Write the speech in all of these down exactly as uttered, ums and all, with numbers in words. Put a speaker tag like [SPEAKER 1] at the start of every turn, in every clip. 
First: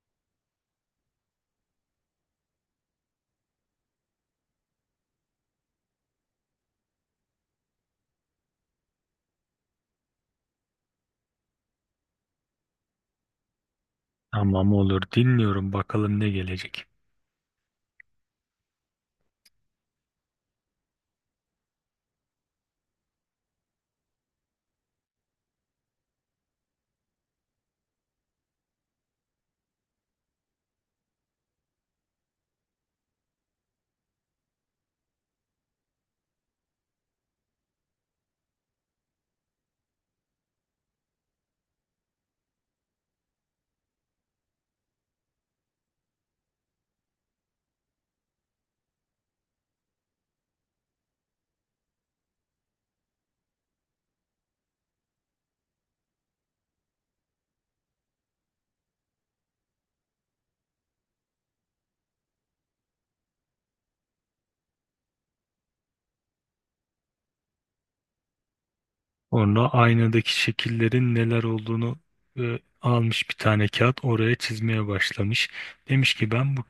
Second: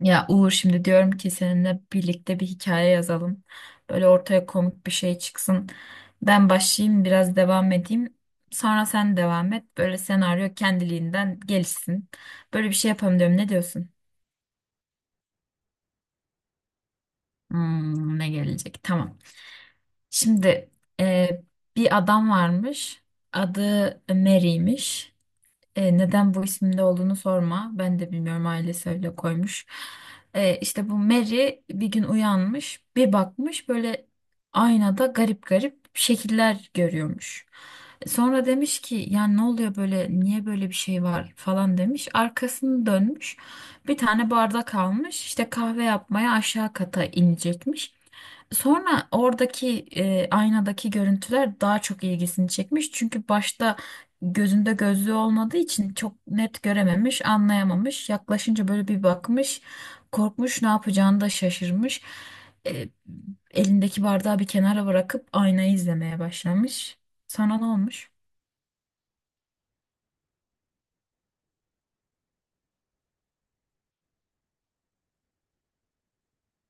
[SPEAKER 1] Ya Uğur şimdi diyorum ki seninle birlikte bir hikaye yazalım. Böyle ortaya komik bir şey çıksın. Ben başlayayım biraz devam edeyim. Sonra sen devam et. Böyle senaryo kendiliğinden gelişsin. Böyle bir şey yapalım diyorum. Ne diyorsun?
[SPEAKER 2] Tamam, olur, dinliyorum bakalım ne gelecek.
[SPEAKER 1] Hmm, ne gelecek? Tamam. Şimdi e, bir adam varmış. Adı Mary'miş. E, neden bu isimde olduğunu sorma. Ben de bilmiyorum, ailesi öyle koymuş. E, işte bu Mary bir gün uyanmış, bir bakmış böyle aynada garip garip şekiller görüyormuş. E, Sonra demiş ki yani ne oluyor böyle, niye böyle bir şey var falan demiş. Arkasını dönmüş. Bir tane bardak almış. İşte kahve yapmaya aşağı kata inecekmiş. Sonra oradaki e, aynadaki görüntüler daha çok ilgisini çekmiş. Çünkü başta gözünde gözlüğü olmadığı için çok net görememiş, anlayamamış. Yaklaşınca böyle bir bakmış, korkmuş, ne yapacağını da şaşırmış. E, Elindeki bardağı bir kenara bırakıp aynayı izlemeye başlamış. Sana ne olmuş?
[SPEAKER 2] Sonra aynadaki şekillerin neler olduğunu e, almış bir tane kağıt oraya çizmeye başlamış. Demiş ki ben bu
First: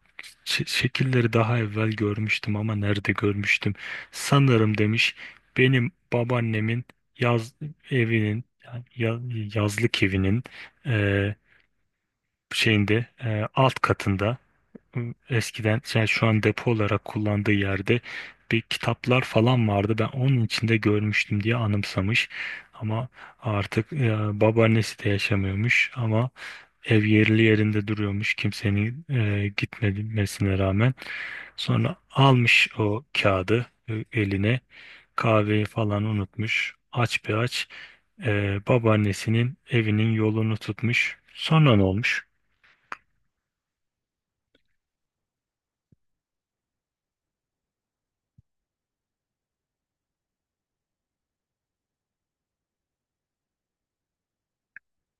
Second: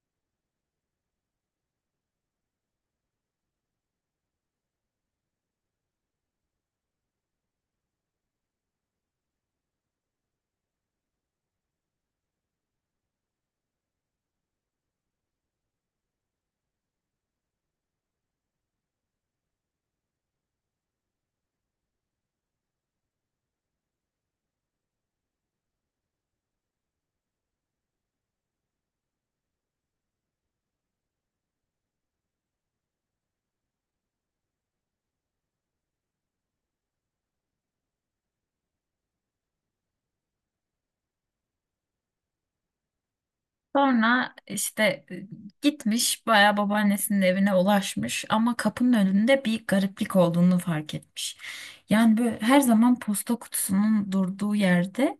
[SPEAKER 2] ç- şekilleri daha evvel görmüştüm ama nerede görmüştüm? Sanırım demiş benim babaannemin yaz evinin yani ya- yazlık evinin e, şeyinde, e, alt katında, eskiden yani şu an depo olarak kullandığı yerde bir kitaplar falan vardı. Ben onun içinde görmüştüm diye anımsamış. Ama artık e, babaannesi de yaşamıyormuş ama ev yerli yerinde duruyormuş, kimsenin e, gitmemesine rağmen. Sonra almış o kağıdı e, eline, kahveyi falan unutmuş. Aç bir aç e, babaannesinin evinin yolunu tutmuş. Sonra ne olmuş?
[SPEAKER 1] Sonra işte e, gitmiş, bayağı babaannesinin evine ulaşmış ama kapının önünde bir gariplik olduğunu fark etmiş. Yani böyle her zaman posta kutusunun durduğu yerde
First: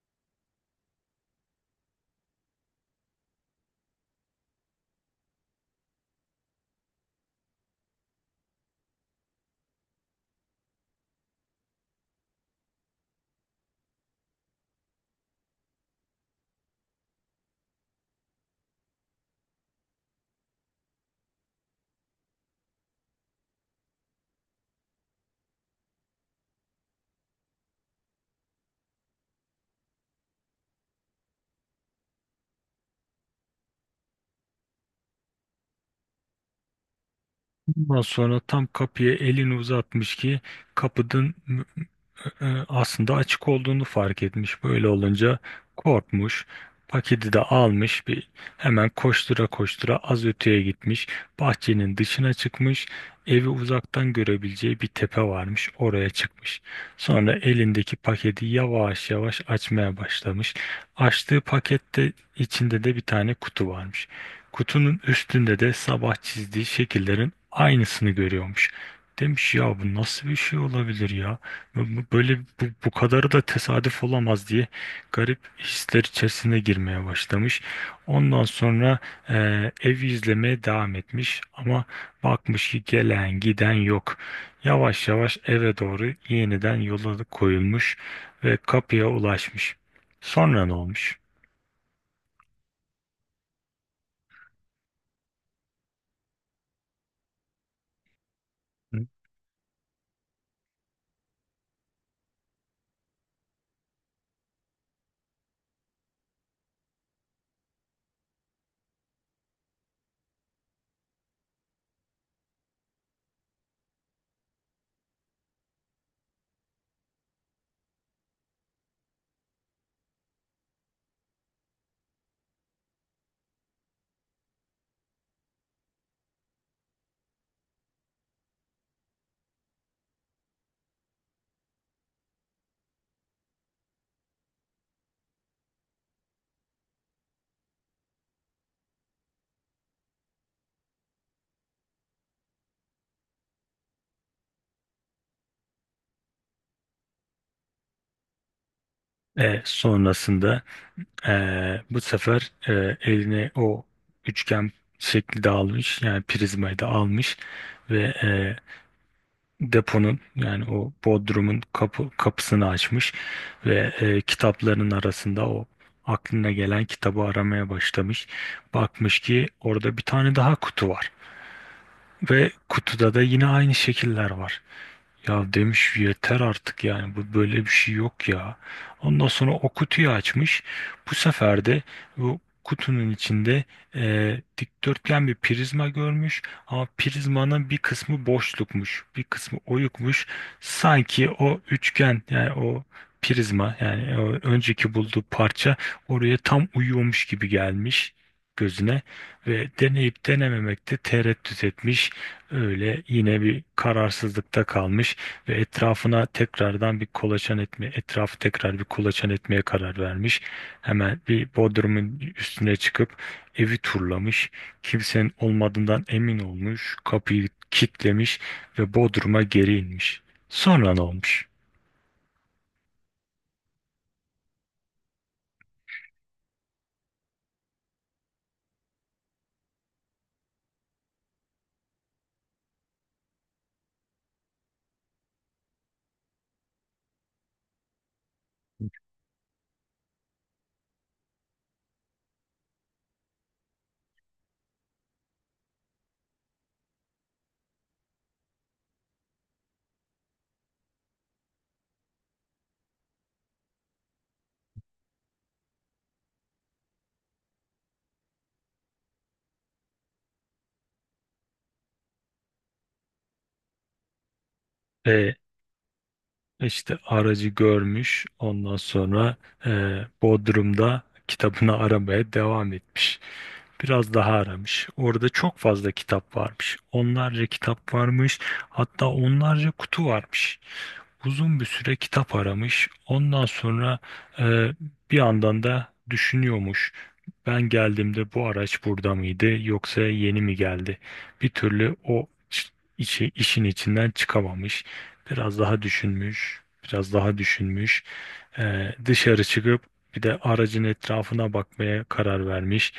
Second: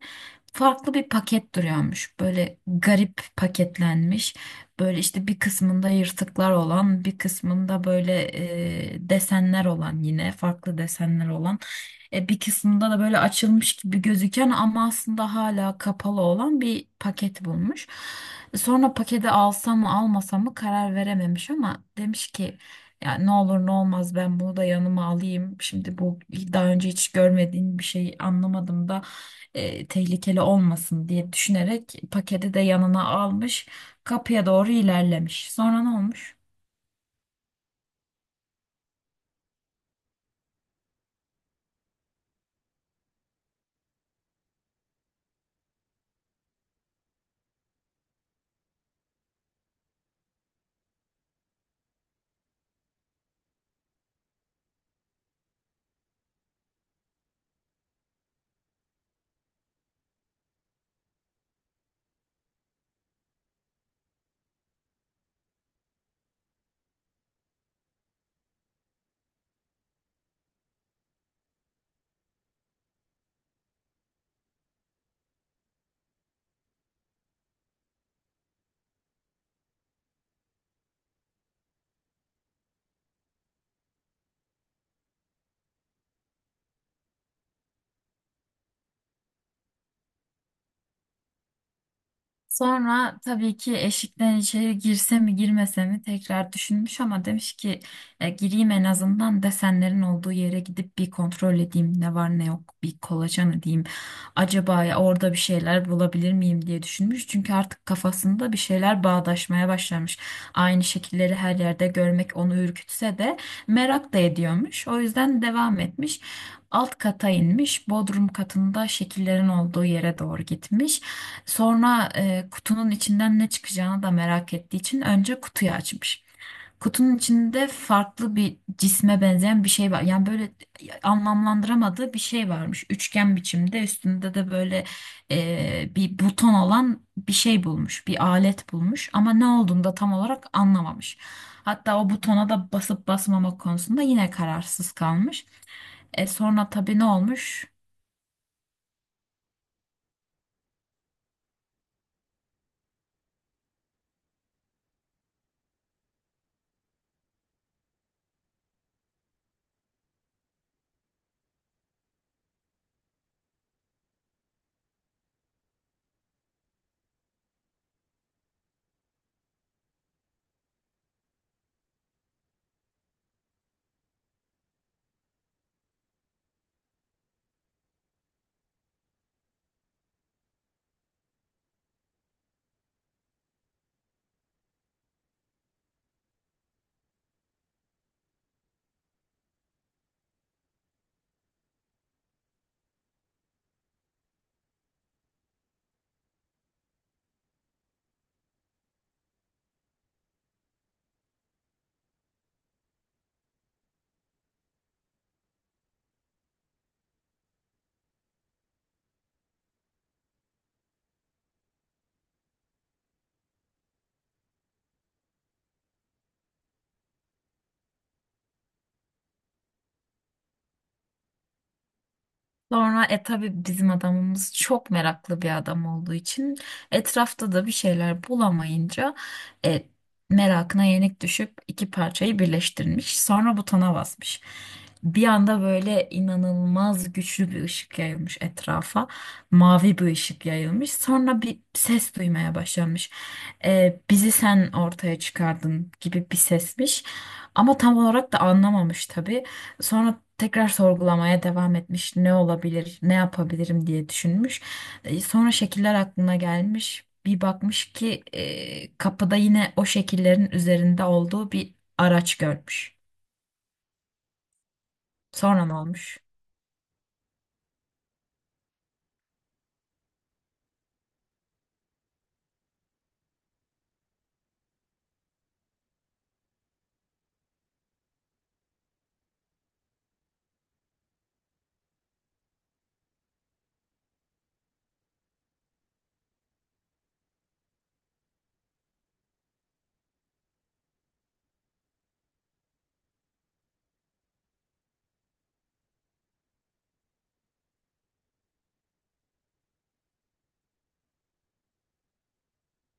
[SPEAKER 1] farklı bir paket duruyormuş. Böyle garip paketlenmiş. Böyle işte bir kısmında yırtıklar olan, bir kısmında böyle e, desenler olan, yine farklı desenler olan, e, bir kısmında da böyle açılmış gibi gözüken ama aslında hala kapalı olan bir paket bulmuş. E, Sonra paketi alsam mı almasam mı karar verememiş ama demiş ki ya ne olur ne olmaz ben bunu da yanıma alayım. Şimdi bu daha önce hiç görmediğim bir şey, anlamadım da e, tehlikeli olmasın diye düşünerek paketi de yanına almış. Kapıya doğru ilerlemiş. Sonra ne olmuş?
[SPEAKER 2] Ondan sonra tam kapıya elini uzatmış ki kapının e, aslında açık olduğunu fark etmiş. Böyle olunca korkmuş. Paketi de almış, bir hemen koştura koştura az öteye gitmiş. Bahçenin dışına çıkmış. Evi uzaktan görebileceği bir tepe varmış. Oraya çıkmış. Sonra elindeki paketi yavaş yavaş açmaya başlamış. Açtığı pakette içinde de bir tane kutu varmış. Kutunun üstünde de sabah çizdiği şekillerin aynısını görüyormuş. Demiş ya bu nasıl bir şey olabilir ya? Bu- Böyle bu, bu kadarı da tesadüf olamaz diye garip hisler içerisine girmeye başlamış. Ondan sonra ev evi izlemeye devam etmiş ama bakmış ki gelen giden yok. Yavaş yavaş eve doğru yeniden yola koyulmuş ve kapıya ulaşmış. Sonra ne olmuş?
[SPEAKER 1] Sonra tabii ki eşikten içeri girse mi girmese mi tekrar düşünmüş ama demiş ki "E, Gireyim, en
[SPEAKER 2] Hı?
[SPEAKER 1] azından desenlerin olduğu yere gidip bir kontrol edeyim, ne var ne yok bir kolaçan edeyim. Acaba ya orada bir şeyler bulabilir miyim" diye düşünmüş, çünkü artık kafasında bir şeyler bağdaşmaya başlamış. Aynı şekilleri her yerde görmek onu ürkütse de merak da ediyormuş, o yüzden devam etmiş. Alt kata inmiş, bodrum katında şekillerin olduğu yere doğru gitmiş. Sonra e, kutunun içinden ne çıkacağını da merak ettiği için önce kutuyu açmış. Kutunun içinde farklı bir cisme benzeyen bir şey var. Yani böyle anlamlandıramadığı bir şey varmış. Üçgen biçimde, üstünde de böyle e, bir buton olan bir şey bulmuş. Bir alet bulmuş ama ne olduğunu da tam olarak anlamamış. Hatta o butona da basıp basmamak konusunda yine kararsız kalmış. E, sonra tabii ne olmuş?
[SPEAKER 2] E, sonrasında e, bu sefer e, eline o üçgen şekli de almış, yani prizmayı da almış ve e, deponun yani o bodrumun kapı, kapısını açmış ve e, kitapların arasında o aklına gelen kitabı aramaya başlamış. Bakmış ki orada bir tane daha kutu var ve kutuda da yine aynı şekiller var. Ya demiş, yeter artık, yani bu, böyle bir şey yok ya. Ondan sonra o kutuyu açmış. Bu sefer de bu kutunun içinde e, dikdörtgen bir prizma görmüş ama prizmanın bir kısmı boşlukmuş, bir kısmı oyukmuş. Sanki o üçgen yani o prizma yani o önceki bulduğu parça oraya tam uyuyormuş gibi gelmiş gözüne ve deneyip denememekte tereddüt etmiş. Öyle yine bir kararsızlıkta kalmış ve etrafına tekrardan bir kolaçan etme, etrafı tekrar bir kolaçan etmeye karar vermiş. Hemen bir bodrumun üstüne çıkıp evi turlamış. Kimsenin olmadığından emin olmuş. Kapıyı kilitlemiş ve bodruma geri inmiş. Sonra ne olmuş?
[SPEAKER 1] Sonra e tabii bizim adamımız çok meraklı bir adam olduğu için, etrafta da bir şeyler bulamayınca e, merakına yenik düşüp iki parçayı birleştirmiş. Sonra butona basmış. Bir anda böyle inanılmaz güçlü bir ışık yayılmış etrafa. Mavi bir ışık yayılmış. Sonra bir ses duymaya başlamış. E, "bizi sen ortaya çıkardın" gibi bir sesmiş. Ama tam olarak da anlamamış tabii. Sonra tekrar sorgulamaya devam etmiş. Ne olabilir, ne yapabilirim diye düşünmüş. E, Sonra şekiller aklına gelmiş. Bir bakmış ki e, kapıda yine o şekillerin üzerinde olduğu bir araç görmüş.
[SPEAKER 2] E,
[SPEAKER 1] Sonra ne olmuş?
[SPEAKER 2] İşte aracı görmüş. Ondan sonra e, Bodrum'da kitabını aramaya devam etmiş. Biraz daha aramış. Orada çok fazla kitap varmış. Onlarca kitap varmış. Hatta onlarca kutu varmış. Uzun bir süre kitap aramış. Ondan sonra e, bir yandan da düşünüyormuş. Ben geldiğimde bu araç burada mıydı yoksa yeni mi geldi? Bir türlü o iş- işi, işin içinden çıkamamış. Biraz daha düşünmüş, biraz daha düşünmüş. Ee, dışarı çıkıp bir de aracın etrafına bakmaya karar vermiş.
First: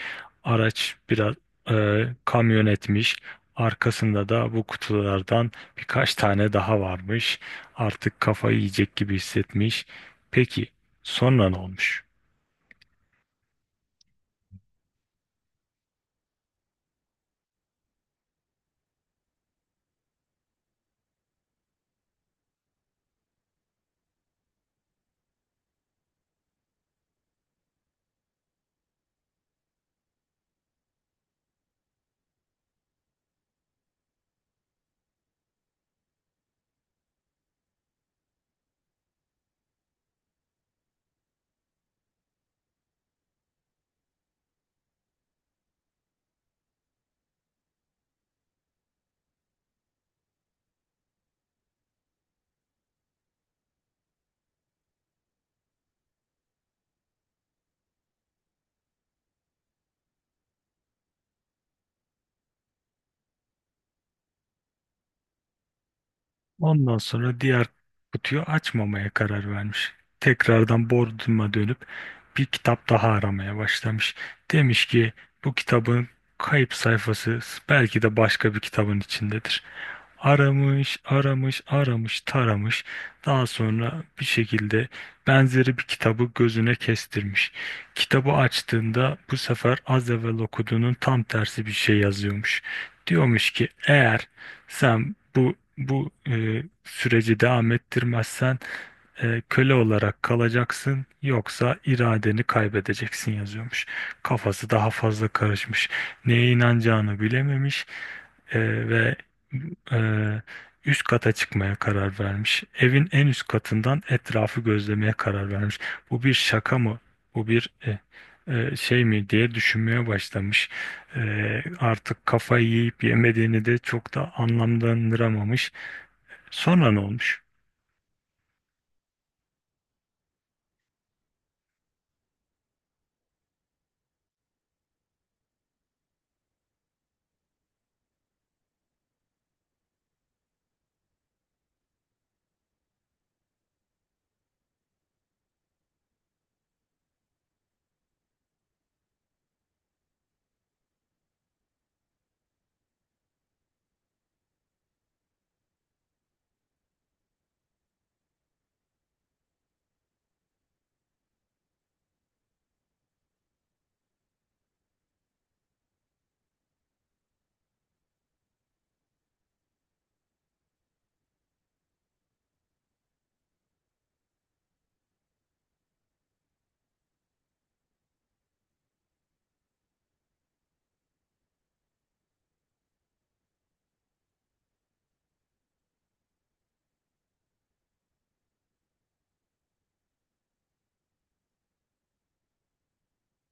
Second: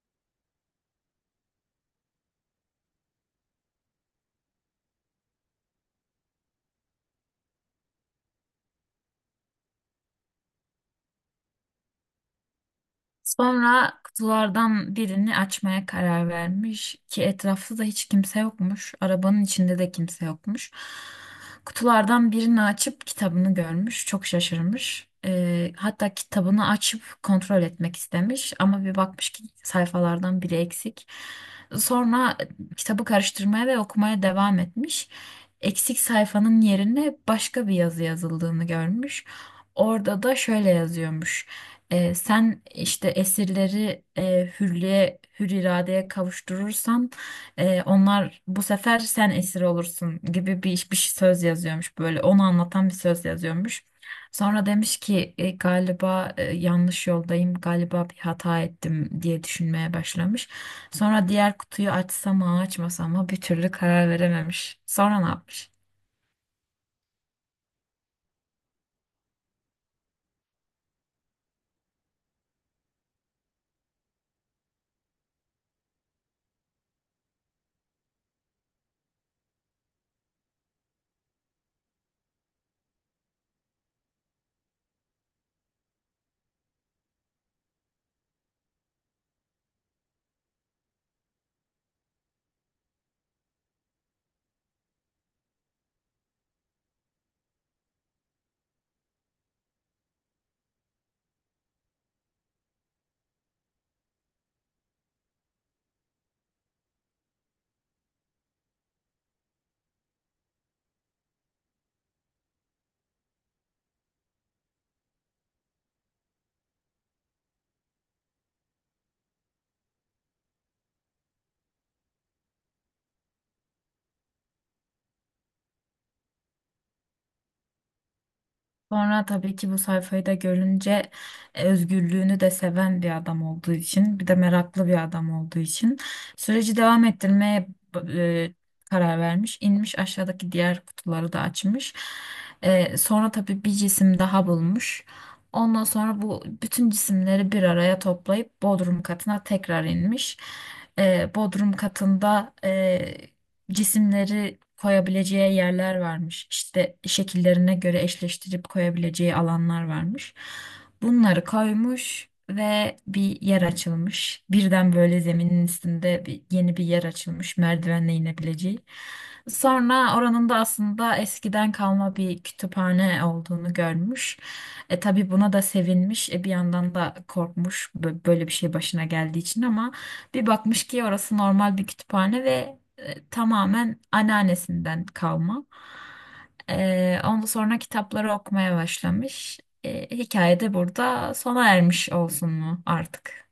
[SPEAKER 2] Araç biraz e, kamyon etmiş. Arkasında da bu kutulardan birkaç tane daha varmış. Artık kafayı yiyecek gibi hissetmiş. Peki sonra ne olmuş?
[SPEAKER 1] Sonra kutulardan birini açmaya karar vermiş ki etrafta da hiç kimse yokmuş. Arabanın içinde de kimse yokmuş. Kutulardan birini açıp kitabını görmüş. Çok şaşırmış. Ee, hatta kitabını açıp kontrol etmek istemiş ama bir bakmış ki sayfalardan biri eksik. Sonra kitabı karıştırmaya ve okumaya devam etmiş. Eksik sayfanın yerine başka bir yazı yazıldığını görmüş. Orada da şöyle yazıyormuş. Ee, sen işte esirleri e, hürriye, hür iradeye kavuşturursan e, onlar bu sefer sen esir olursun gibi bir, bir söz yazıyormuş, böyle onu anlatan bir söz yazıyormuş. Sonra demiş ki "E, Galiba e, yanlış yoldayım, galiba bir hata ettim" diye düşünmeye başlamış. Sonra diğer kutuyu açsa mı açmasa mı bir türlü karar verememiş. Sonra ne yapmış?
[SPEAKER 2] Ondan sonra diğer kutuyu açmamaya karar vermiş. Tekrardan Bodrum'a dönüp bir kitap daha aramaya başlamış. Demiş ki bu kitabın kayıp sayfası belki de başka bir kitabın içindedir. Aramış, aramış, aramış, taramış. Daha sonra bir şekilde benzeri bir kitabı gözüne kestirmiş. Kitabı açtığında bu sefer az evvel okuduğunun tam tersi bir şey yazıyormuş. Diyormuş ki eğer sen bu bu e, süreci devam ettirmezsen e, köle olarak kalacaksın, yoksa iradeni kaybedeceksin yazıyormuş. Kafası daha fazla karışmış. Neye inanacağını bilememiş. Ee, ve e, üst kata çıkmaya karar vermiş. Evin en üst katından etrafı gözlemeye karar vermiş. Bu bir şaka mı? Bu bir e, e, şey mi diye düşünmeye başlamış. Ee, artık kafayı yiyip yemediğini de çok da anlamlandıramamış. Sonra ne olmuş?
[SPEAKER 1] Sonra tabii ki bu sayfayı da görünce e, özgürlüğünü de seven bir adam olduğu için, bir de meraklı bir adam olduğu için süreci devam ettirmeye e, karar vermiş. İnmiş, aşağıdaki diğer kutuları da açmış. E, sonra tabii bir cisim daha bulmuş. Ondan sonra bu bütün cisimleri bir araya toplayıp bodrum katına tekrar inmiş. E, bodrum katında e, cisimleri koyabileceği yerler varmış. İşte şekillerine göre eşleştirip koyabileceği alanlar varmış. Bunları koymuş ve bir yer açılmış. Birden böyle zeminin üstünde bir, yeni bir yer açılmış, merdivenle inebileceği. Sonra oranın da aslında eskiden kalma bir kütüphane olduğunu görmüş. E tabii buna da sevinmiş. E bir yandan da korkmuş, bö- böyle bir şey başına geldiği için, ama bir bakmış ki orası normal bir kütüphane ve e, tamamen anneannesinden kalma. E, ondan sonra kitapları okumaya başlamış. E, hikaye de burada sona ermiş olsun mu artık?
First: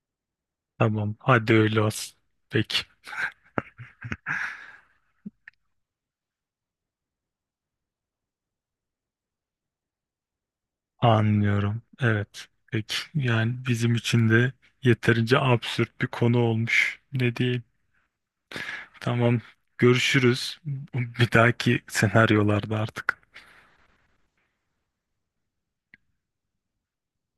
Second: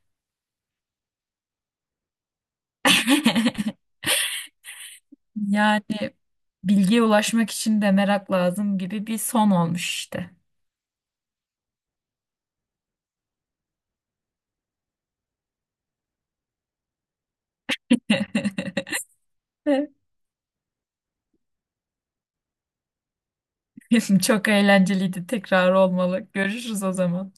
[SPEAKER 2] Tamam, hadi öyle olsun. Peki,
[SPEAKER 1] Yani bilgiye ulaşmak için de merak lazım gibi bir son olmuş işte.
[SPEAKER 2] anlıyorum. Evet, peki. Yani bizim için de yeterince absürt bir konu olmuş. Ne diyelim? Tamam. Görüşürüz. Bir dahaki senaryolarda artık.
[SPEAKER 1] Çok eğlenceliydi. Tekrar olmalı. Görüşürüz o zaman.